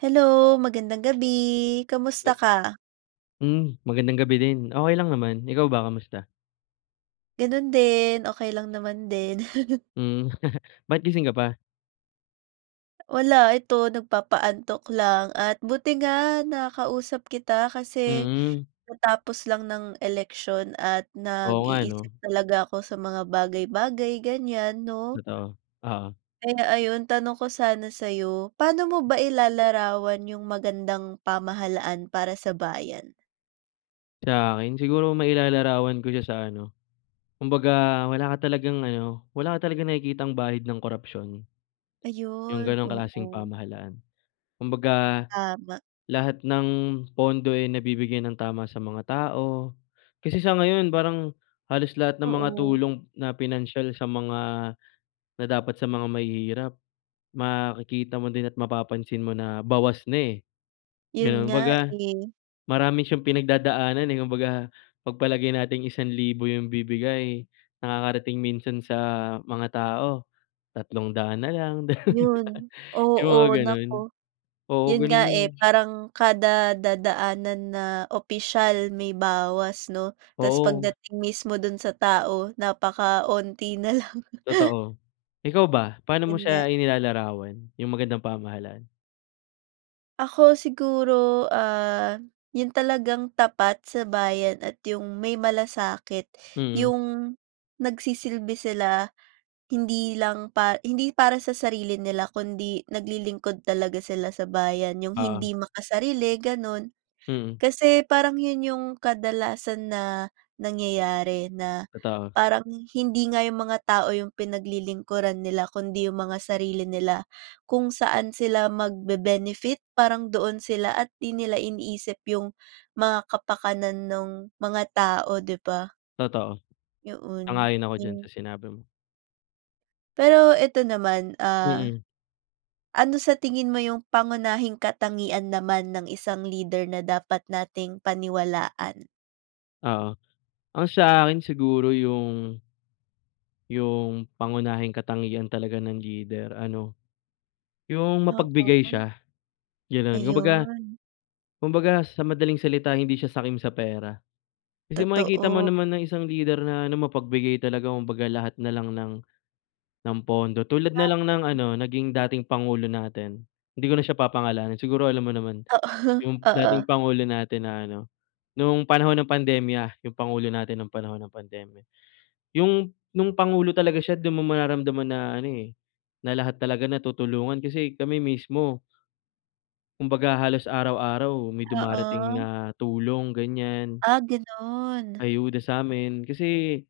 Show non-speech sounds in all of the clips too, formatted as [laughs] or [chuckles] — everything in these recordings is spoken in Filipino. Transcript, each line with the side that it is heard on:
right: Hello, magandang gabi.
left: Pe
right: Kumusta ka?
left: hmm, magandang gabi din. Okey lang naman. Ikaw ba, kamusta?
right: Ganun din. Okey lang naman din. [laughs]
left: Hmm, [laughs] ba't gising ka pa?
right: Wala, ito nagpapaantok lang at buti nga nakausap kita kasi
left: Mm.
right: katatapos lang ng eleksyon at
left: Oo nga
right: nag-iisip
left: 'no?
right: talaga ako sa mga bagay-bagay, ganyan 'no.
left: Totoo, oo.
right: Kaya ayun, tanong ko sana sa'yo, paano mo ba ilalarawan yung magandang pamahalaan para sa bayan?
left: Sa akin? Siguro mailalarawan ko siya sa ano, kumbaga wala ka talagang ano, wala ka talagang nakikitang bahid ng korupsyon. Yung
right: Ayun,
left: gano'ng klaseng
right: oo.
left: pamahalaan. Kumbaga,
right: Tama.
left: lahat ng pondo, eh, nabibigay ng tama sa mga tao. Kasi sa ngayon parang halos lahat ng mga
right: Oo.
left: tulong na pinansiyal sa mga na dapat sa mga mahihirap makikita mo din at mapapansin mo na bawas na, eh,
right: Yun
left: ganun.
right: nga,
left: Kumbaga,
right: eh.
left: marami siyang pinagdadaanan, eh. Kumbaga, pagpalagay nating 1000 yung bibigay, nakakarating minsan sa mga tao 300 na lang, dalawang
right: 'Yon,
left: daan, yung
right: oo.
left: mga gano'n.
right: Naku!
left: Oo,
right: Yun
left: ganun
right: nga,
left: yun.
right: eh, parang kada dadaanan na opisyal may bawas 'no? Tas
left: Oo.
right: pagdating mismo dun sa tao, napakaunti na lang. [chuckles]
left: Totoo. Ikaw ba, paano mo
right: Yun nga.
left: siya inilalarawan? Yung magandang pamahalaan.
right: Ako siguro, ah, yun talagang tapat sa bayan at yung may malasakit,
left: Mm.
right: yung nagsisilbi sila hindi lang pa hindi para sa sarili nila kundi naglilingkod talaga sila sa bayan, yung
left: Oo.
right: hindi makasarili, ganun.
left: Mm.
right: Kasi parang yun yung kadalasan na nangyayari na
left: Totoo.
right: parang hindi nga yung mga tao yung pinaglilingkuran nila kundi yung mga sarili nila. Kung saan sila magbe-benefit parang doon sila at 'di nila iniisip yung mga kapakanan nung mga tao, 'di ba?
left: Totoo.
right: 'Yon,
left: Sang-ayon ako diyan
right: hmm.
left: sa sinabi mo.
right: Pero eto naman, ah,
left: Mm.
right: ano sa tingin mo yung pangunahing katangian naman ng isang lider na dapat nating paniwalaan?
left: Oo. Ang sa akin siguro yung yung pangunahing katangian talaga ng leader ano, yung mapagbigay
right: Oo.
left: siya, gano'n. Kumbaga
right: Ayun.
left: kumbaga, sa madaling salita hindi siya sakim sa pera. Kasi makikita mo
right: Totoo.
left: naman ang isang leader na ano, mapagbigay talaga. Kumbaga, lahat na lang ng ng pondo tulad na
right: Tama.
left: lang ng ano, naging dating Pangulo natin. Hindi ko na siya papangalanan, siguro alam mo naman.
right: Oo.
left: 'Yong
right: Oo.
left: dating pangulo natin na ano, noong panahon ng pandemya, 'yong pangulo natin nung panahon ng pandemya. 'Yong no'ng pangulo talaga siya do'n mo mararamdaman na ano, eh, na lahat talaga natutulungan kasi kami mismo kumbaga, halos araw-araw may dumarating
right: Oo.
left: na tulong, ganiyan
right: Ah, gano'n.
left: ayuda sa'min kasi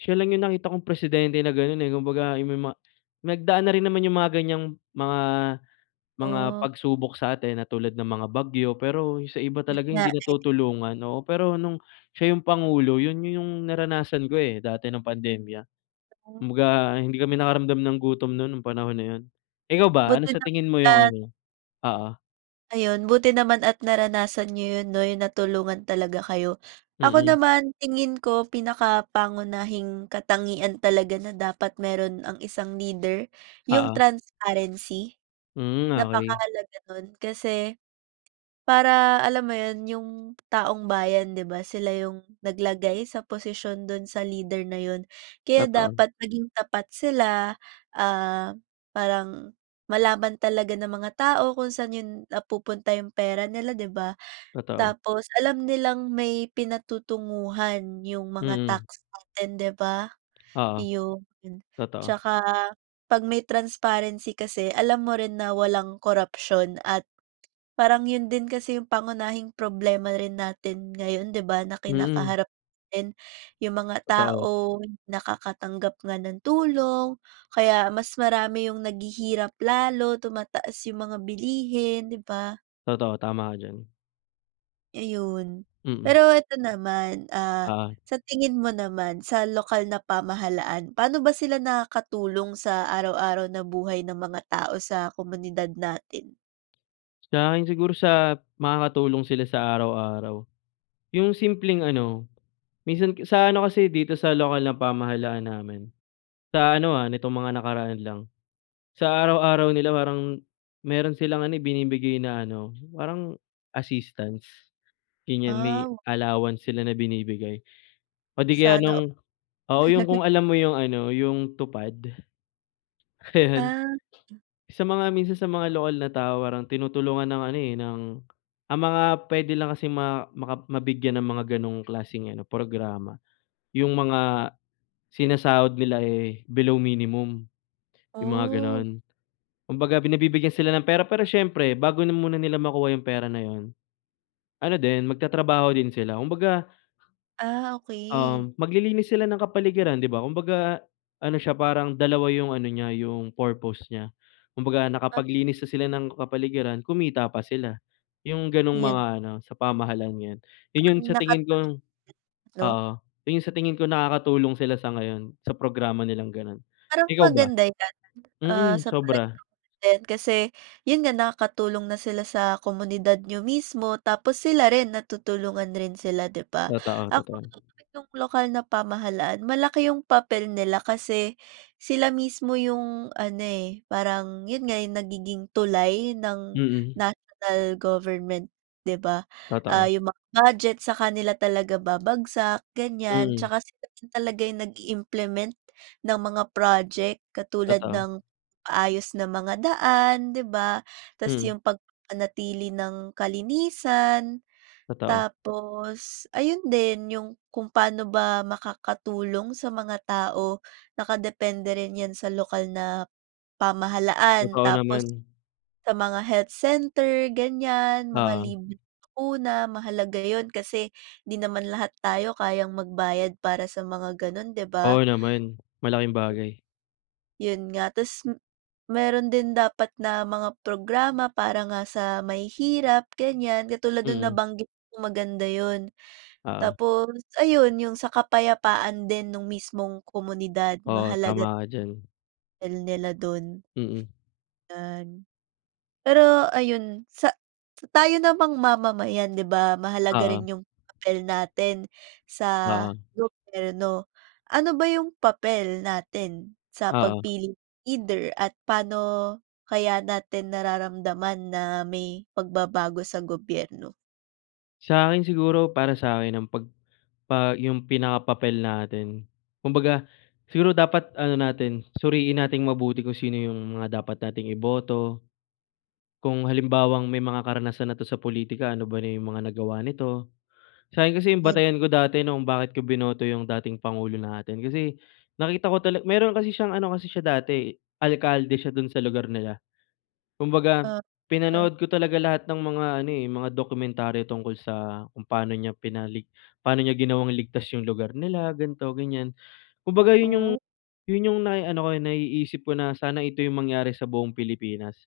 left: siya lang 'yong nakita kong presidente na ganun, eh. Kumbaga, ay may ma nagdaan na rin naman yung mga ganiyang mga mga
right: Oh.
left: pagsubok sa atin na tulad ng mga bagyo, pero yung sa iba
right: Yun
left: talaga
right: nga,
left: hindi
right: eh.
left: natutulungan, oo. Pero nung siya 'yong Pangulo, 'yon 'yong naranasan ko, eh, dati no'ng pandemya.
right: Ah.
left: Kumbaga, hindi kami nakaramdam ng gutom no'n nong panahon na 'yon. Ikaw ba, ano
right: Buti
left: sa
right: naman
left: tingin mo 'yong
right: at
left: ano? Oo.
right: Ayun. Buti naman at naranasan niyo yun 'no, yung natulungan talaga kayo. Ako
left: Mm.
right: naman tingin ko, pinakapangunahing katangian talaga na dapat meron ang isang leader, yung
left: Oo.
right: transparency.
left: Hmm, okey.
right: Napakahalaga nun kasi para, alam mo yun, yung taong bayan 'di ba, sila yung naglagay sa posisyon dun sa leader na yun kaya
left: Totoo.
right: dapat maging tapat sila, ah, parang malaman talaga ng mga tao kung saan yun napupunta yung pera nila, 'di ba?
left: Totoo.
right: Tapos alam nilang may pinatutunguhan yung mga
left: Mm.
right: tax natin, 'di ba,
left: Oo,
right: iyon.
left: totoo.
right: Tsaka 'pag may transparency kasi alam mo rin na walang korupsyon at parang yun din kasi yung pangunahing problema rin natin ngayon, 'di ba, na
left: Mm.
right: kinakaharap din. Yung mga
left: Totoo.
right: tao nakakatanggap nga ng tulong o kaya mas marami yung naghihirap lalo, tumataas yung mga bilihin, 'di ba?
left: Totoo, tama ka diyan.
right: Ayun.
left: Mm.
right: Pero 'eto naman, ah,
left: Oo.
right: sa tingin mo naman, sa lokal na pamahalaan. Paano ba sila nakakatulong sa araw-araw na buhay ng mga tao sa komunidad natin?
left: Sa akin siguro sa makakatulong sila sa araw-araw, yung simpleng ano, minsan ke sa ano kasi dito sa lokal na pamahalaan namin. Sa ano, ah, nitong mga nakaraan lang. Sa araw-araw nila parang meron silang ano, eh, binibigay na ano, parang assistance, ganiyan, may
right: Ah, wa
left: allowance sila na binibigay o 'di kaya
right: Sana o
left: no'ng oo. 'Yong
right: [chuckles]
left: kung alam mo 'yong ano, 'yong Tupad? Ayun.
right: Ah, m
left: Sa mga minsan sa mga lokal na tao parang tinutulungan ng ano, eh, ng ang mga puwede lang kasi ma maka mabigyan ng mga ganung klaseng ano, programa, 'yong mga sinasahod nila, eh, below minimum, 'yong mga
right: Oh.
left: gano'n. Kumbaga, binibibigyan sila ng pera. Pero siyempre, bago na muna nila makuha 'yong pera na 'yon, ano din, magtatrabaho din sila. Kumbaga
right: Ah, okey.
left: um, maglilinis sila ng kapaligiran, 'di ba. Kumbaga, ano siya, parang 2 yung ano niya, yung purpose niya. Kumbaga,
right: Ah.
left: nakapaglinis na sila ng kapaligiran, kumita pa sila. Yung gano'ng
right: 'Yon.
left: mga ano, sa pamahalan ngayon. Yun yung
right: Parang
left: sa tingin
right: nakatulong
left: kong
right: 'no?
left: oo. Iyon sa tingin ko nakakatulong sila sa ngayon, sa programa nilang ganun.
right: Parang
left: Ikaw ba?
right: maganda 'yan. Ah,
left: Mm,
right: sa palagay
left: sobra.
right: ko din kasi 'yon nga nakakatulong na sila sa komunidad niyo mismo tapos sila rin natutulungan rin sila, 'di ba?
left: Totoo,
right: Ako rin
left: totoo.
right: naman 'yong lokal na pamahalaan malaki 'yong papel nila kasi sila mismo 'yong ano, eh, parang 'yon nga, yung nagiging tulay ng
left: Mm.
right: national government, 'di ba?
left: Totoo.
right: Ah, yung mga budget sa kanila talaga babagsak, ganiyan
left: Mm.
right: tsaka sila din talaga yung nag-i-implement ng mga project katulad
left: Totoo.
right: ng paayos na mga daan, 'di ba? Tapos
left: Mm.
right: yung pagpapanatili ng kalinisan.
left: Totoo.
right: Tapos ayun din, yung kung paano ba makakatulong sa mga tao, naka-depende rin 'yan sa lokal na pamahalaan
left: Totoo
right: tapos
left: naman.
right: sa mga health center, ganiyan, mga
left: Oo.
right: libreng bakuna. Mahalaga yun kasi di naman lahat tayo kayang magbayad para sa mga ganun, 'di
left: Oo
right: ba?
left: naman. Malaking bagay.
right: 'Yon nga. Tas m meron din dapat na mga programa para nga sa mahihirap, ganiyan katulad nung
left: Mm.
right: nabanggit mo maganda 'yon.
left: Oo.
right: Tapos ayun, 'yong sa kapayapaan din nung mismong komunidad,
left: Oo,
right: mahalaga din
left: tama ka diyan.
right: papel nila dun.
left: Mm.
right: 'Yan. Pero ayun, sa tayo namang mamamayan, 'di ba, mahalaga
left: Oo.
right: rin yung papel natin sa
left: Oo
right: gobyerno. Ano ba yung papel natin sa
left: Oo.
right: pagpili either at paano kaya natin nararamdaman na may pagbabago sa gobyerno?
left: Sa 'kin siguro, para sa'kin ang pag pa yung pinaka-papel natin kumbaga siguro dapat ano natin, suriin nating mabuti kung sino yung mga dapat nating iboto. Kung halimbawang may mga karanasan na 'to sa pulitika, ano ba na yung mga nagawa nito? Sa'kin kasi yung
right: Yun.
left: batayan ko dati nung bakit ko binoto yung dating pangulo natin kasi nakita ko tala meron kasi siyang ano kasi siya dati, eh, alkalde siya dun sa lugar nila. Kumbaga,
right: Oh, ah.
left: pinanood ko talaga lahat ng mga ano, eh, mga dokumentaryo tungkol sa kung paano niya pinalig paano niya ginawang ligtas yung lugar nila, ganito ganyan. Kumbaga, yun yung
right: Oh.
left: yun yung nai-ano ko, eh, naiisip ko na sana ito yung mangyari sa buong Pilipinas.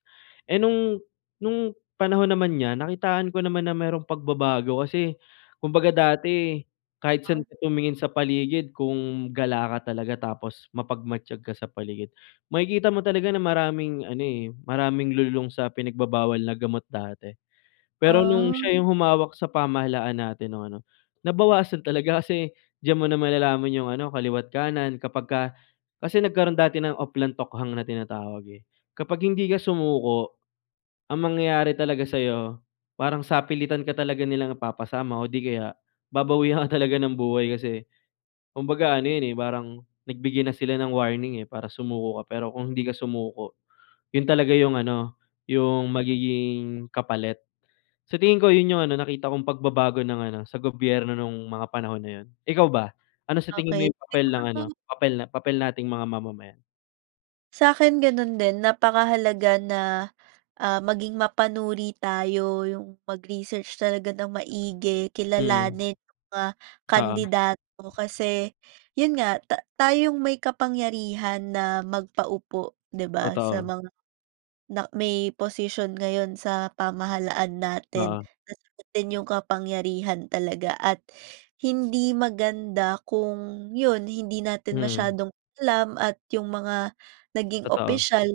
left: Eh, nung nung panahon naman niya, nakitaan ko naman na merong pagbabago kasi kumbaga dati kahit
right: Ah.
left: saan ka tumingin sa paligid kung gala ka talaga tapos mapagmatyag ka sa paligid, makikita mo talaga na maraming ano, eh, maraming lulong sa pinagbabawal na gamot dati. Pero nung
right: Ah.
left: siya yung humawak sa pamahalaan natin nung ano, nabawasan talaga kasi diyan mo na malalaman 'yong ano, kaliwa't kanan kapagka kasi nagkaroon dati ng Oplan Tokhang na tinatawag, eh. Kapag hindi ka sumuko, ang mangyayari talaga sa'yo, parang sapilitan ka talaga nilang ipapasama o 'di kaya babawian ka talaga ng buhay kasi kumbaga ano 'yon, eh, parang nagbigay na sila ng warning, eh, para sumuko ka, pero kung hindi ka sumuko 'yon talaga 'yong ano, 'yong
right: Mm.
left: magiging kapalit. Sa tingin ko yun yung ano, nakita kong pagbabago ng ano, sa gobyerno nung mga panahon na yun. Ikaw ba, ano sa tingin mo
right: Okey,
left: yung
right: may
left: papel
right: mga
left: ng ano,
right: tanong
left: papel na papel nating mga mamamayan?
right: Sa'kin ganun din. Napakahalaga na, ah, maging mapanuri tayo, yung mag-research talaga nang maigi,
left: Mm.
right: kilalanin yung mga
left: Oo.
right: kandidato kasi yun nga, ta tayo yung may kapangyarihan na magpaupo, 'di ba, sa
left: Totoo.
right: mga na may posisyon ngayon sa pamahalaan natin.
left: Oo.
right: Nasa atin yung kapangyarihan talaga at hindi maganda kung yun, hindi natin
left: Mm.
right: masyadong alam at yung mga naging
left: Totoo.
right: opisyal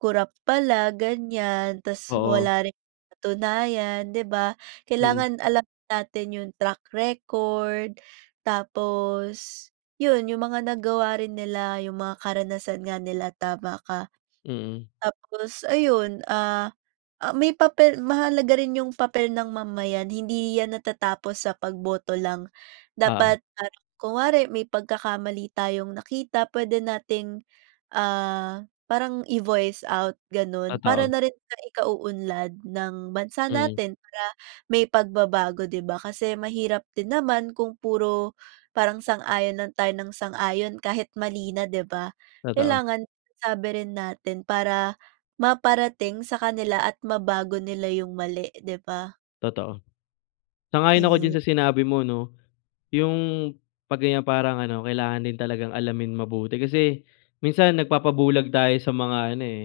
right: kurap pala, ganiyan tas
left: Oo.
right: wala ring napatunayan, di ba?
left: Mm.
right: Kailangan alam natin yung track record tapos yun, yung mga nagawa rin nila, yung mga karanasan nga nila, tama ka.
left: Mm.
right: Tapos ayun, ah, ah, may papel mahalaga rin yung papel ng mamayan. Hindi 'yan natatapos sa pagboto lang.
left: Oo.
right: Dapat parang kunwari, may pagkakamali tayong nakita pwede nating, ah, parang i-voice out, ganun. Para
left: Totoo.
right: na rin sa ikauunlad ng bansa
left: Mm.
right: natin para may pagbabago, 'di ba? Kasi mahirap din naman kung puro parang sang-ayon lang tayo ng sang-ayon kahit mali na, 'di ba?
left: Totoo.
right: Kailangan masabi rin natin para maparating sa kanila at mabago nila yung mali, di ba?
left: Totoo. Sang-ayon ako diyan
right: Ayun.
left: sa sinabi mo 'no. 'Yong 'pag ganiyan parang ano, kailangan din talagang alamin mabuti kasi minsan nagpapabulag tayo sa mga ano, eh,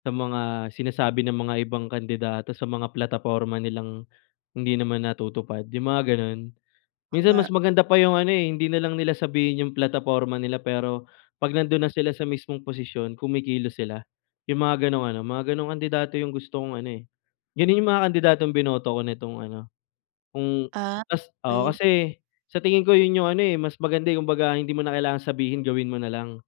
left: sa mga sinasabi ng mga ibang kandidato, sa mga plataporma nilang hindi naman natutupad, 'yong mga gano'n.
right: Oo
left: Minsan mas
right: nga.
left: maganda pa 'yong ano, eh, hindi na lang nila sabihin 'yong plataporma nila, pero 'pag nando'n na sila sa mismong posisyon, kumikilos sila. 'Yong mga gano'ng ano, mga gano'ng kandidato 'yong gusto kong ano, eh, gano'n 'yong mga kandidatong binoto ko nitong ano, kung
right: Ah,
left: tas oo.
right: puwede.
left: Kasi sa tingin ko yun yung ano, eh, mas maganda, eh, kumbaga hindi mo na kailangang sabihin, gawin mo na lang.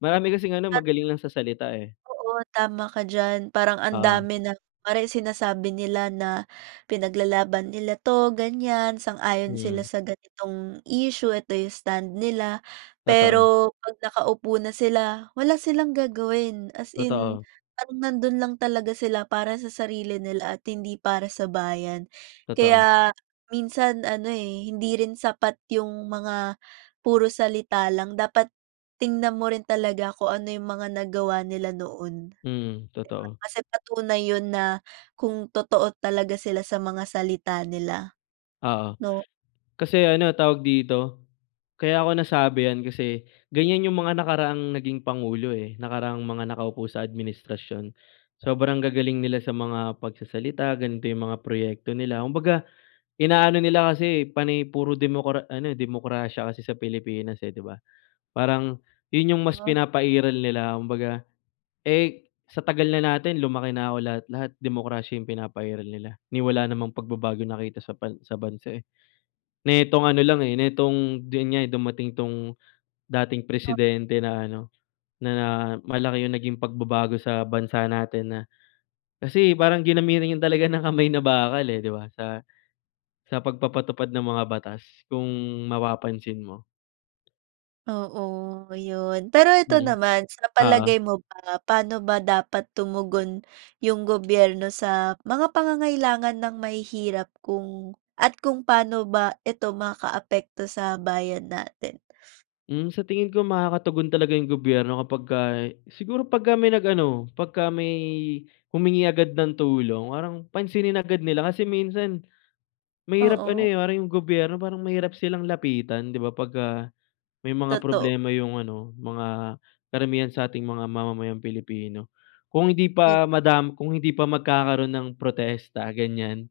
left: Marami kasing ano,
right: An
left: magaling lang sa salita, eh.
right: Oo, tama ka diyan. Parang ang
left: Oo.
right: dami ng parang yung sinasabi nila na pinaglalaban nila 'to, ganiyan. Sang-ayon sila
left: Hmm.
right: sa ganitong issue, 'eto 'yong stand nila,
left: Totoo.
right: pero 'pag nakaupo na sila, wala silang gagawin. As in
left: Totoo.
right: parang nandun lang talaga sila para sa sarili nila at hindi para sa bayan.
left: Totoo.
right: Kaya minsan ano, eh, hindi rin sapat yung mga puro salita lang. Dapat tingnan mo rin talaga kung ano yung mga nagawa nila noon. 'Di
left: Mm,
right: ba?
left: totoo.
right: Kasi patunay yun na kung totoo talaga sila sa mga salita nila,
left: Oo.
right: 'no?
left: Kasi ano, tawag dito? Kaya ko nasabi 'yan kasi ganiyan yung mga nakaraang naging pangulo, eh, nakaraang mga nakaupo sa administrasyon. Sobrang gagaling nila sa mga pagsasalita, ganito yung mga proyekto nila, kumbaga inaano nila kasi eh, panay puro demokra ano, eh, demokrasya kasi sa Pilipinas, eh, 'di ba? Parang yun yung mas
right: Oh.
left: pinapairal nila kumbaga, eh, sa tagal na natin, lumaki na ako lahat-lahat demokrasya yung pinapairal nila, ni wala namang pagbabago nakita sa pan sa bansa, eh. Netong ano lang, eh, netong di yun nga dumating 'tong dating
right: A
left: presidente na ano, na na malaki yung naging pagbabago sa bansa natin na kasi parang ginamitan niya talaga ng kamay na bakal, eh, 'di ba, sa sa pagpapatupad ng mga batas kung mapapansin mo.
right: Oo, yun. Pero 'eto
left: Mm,
right: naman, sa
left: oo.
right: palagay mo ba, paano ba dapat tumugon yung gobyerno sa mga pangangailangan ng mahihirap kung at kung paano ba ito makakaapekto sa bayan natin?
left: Hmm, sa tingin ko makakatugon talaga yung gobyerno kapagka siguro pagka may nag-ano, pagka may humingi agad ng tulong parang pansinin agad nila kasi minsan mahirap ano,
right: Oo.
left: eh, parang yung gobyerno, parang mahirap silang lapitan, 'di ba, pagka may mga
right: Totoo.
left: problema yung ano, mga karamihan sa ating mga mamamayang Pilipino. Kung hindi
right: Yun.
left: pa madam kung hindi pa magkakaroon ng protesta, ganiyan,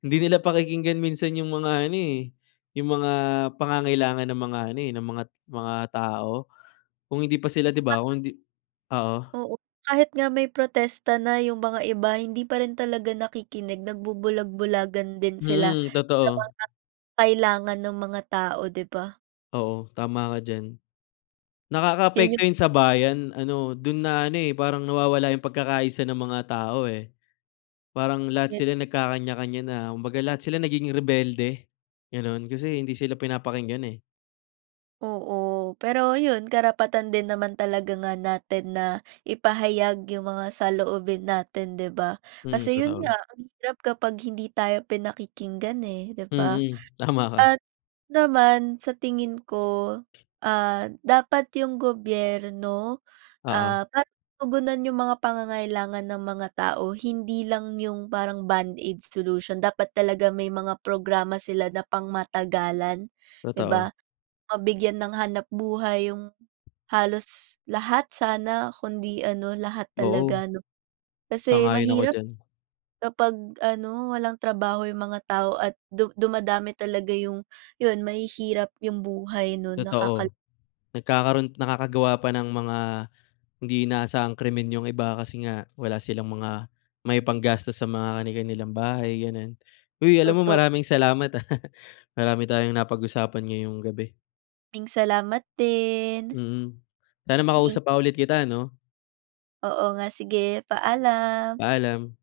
left: hindi nila pakikinggan minsan 'yong mga ano, eh, 'yong mga pangangailangan ng mga ano, eh, ng mga mga tao. Kung hindi pa sila 'di
right: Kapag
left: ba, kung hindi oo.
right: Oo. Kahit nga may protesta na yung mga iba, hindi pa rin talaga nakikinig, nagbubulag-bulagan din sila
left: Mm,
right: sa
left: totoo.
right: mga kailangan ng mga tao, 'di ba?
left: Oo, tama ka diyan.
right: 'Yan yun
left: Nakakaapekto 'yon sa bayan ano, dun na ano, eh, parang nawawala yung pagkakaisa ng mga tao, eh. Parang lahat
right: 'Yan
left: sila nagkakanya-kanya na. Kumbaga, lahat sila nagiging rebelde, gano'n kasi hindi sila pinapakinggan, eh.
right: Oo. Pero iyon, karapatan din naman talaga nga natin na ipahayag yung mga saloobin natin, 'di ba?
left: Hmm,
right: Kasi yun
left: totoo.
right: nga, ang hirap kapag hindi tayo pinakikinggan, eh, di ba?
left: Mm, tama ka.
right: At naman sa tingin ko, ah, dapat yung gobyerno,
left: Oo.
right: ah, parang tugunan yung mga pangangailangan ng mga tao hindi lang yung parang band-aid solution. Dapat talaga may mga programa sila na pangmatagalan, di
left: Totoo.
right: ba? Mabigyan ng hanapbuhay yung halos lahat sana kundi ano, lahat
left: Oo.
right: talaga 'no. Kasi
left: Sang-ayon ako
right: mahirap
left: diyan.
right: kapag ano, walang trabaho yung mga tao at du dumadami talaga yung yun mahihirap yung buhay, 'no nakakal
left: Totoo. Nagkakaroon nakakagawa pa ng mga hindi inaasahang krimen yung iba kasi nga wala silang mga maipanggastos sa mga kani-kanilang bahay, ganun. Uy, alam mo
right: Toto
left: maraming salamat, ha. [laughs] Marami tayong napag-usapan ngayong gabi.
right: Ming salamat din.
left: Mm, sana
right: Mag-i
left: makausap pa ulit kita 'no.
right: Oo nga, sige, paalam.
left: Paalam.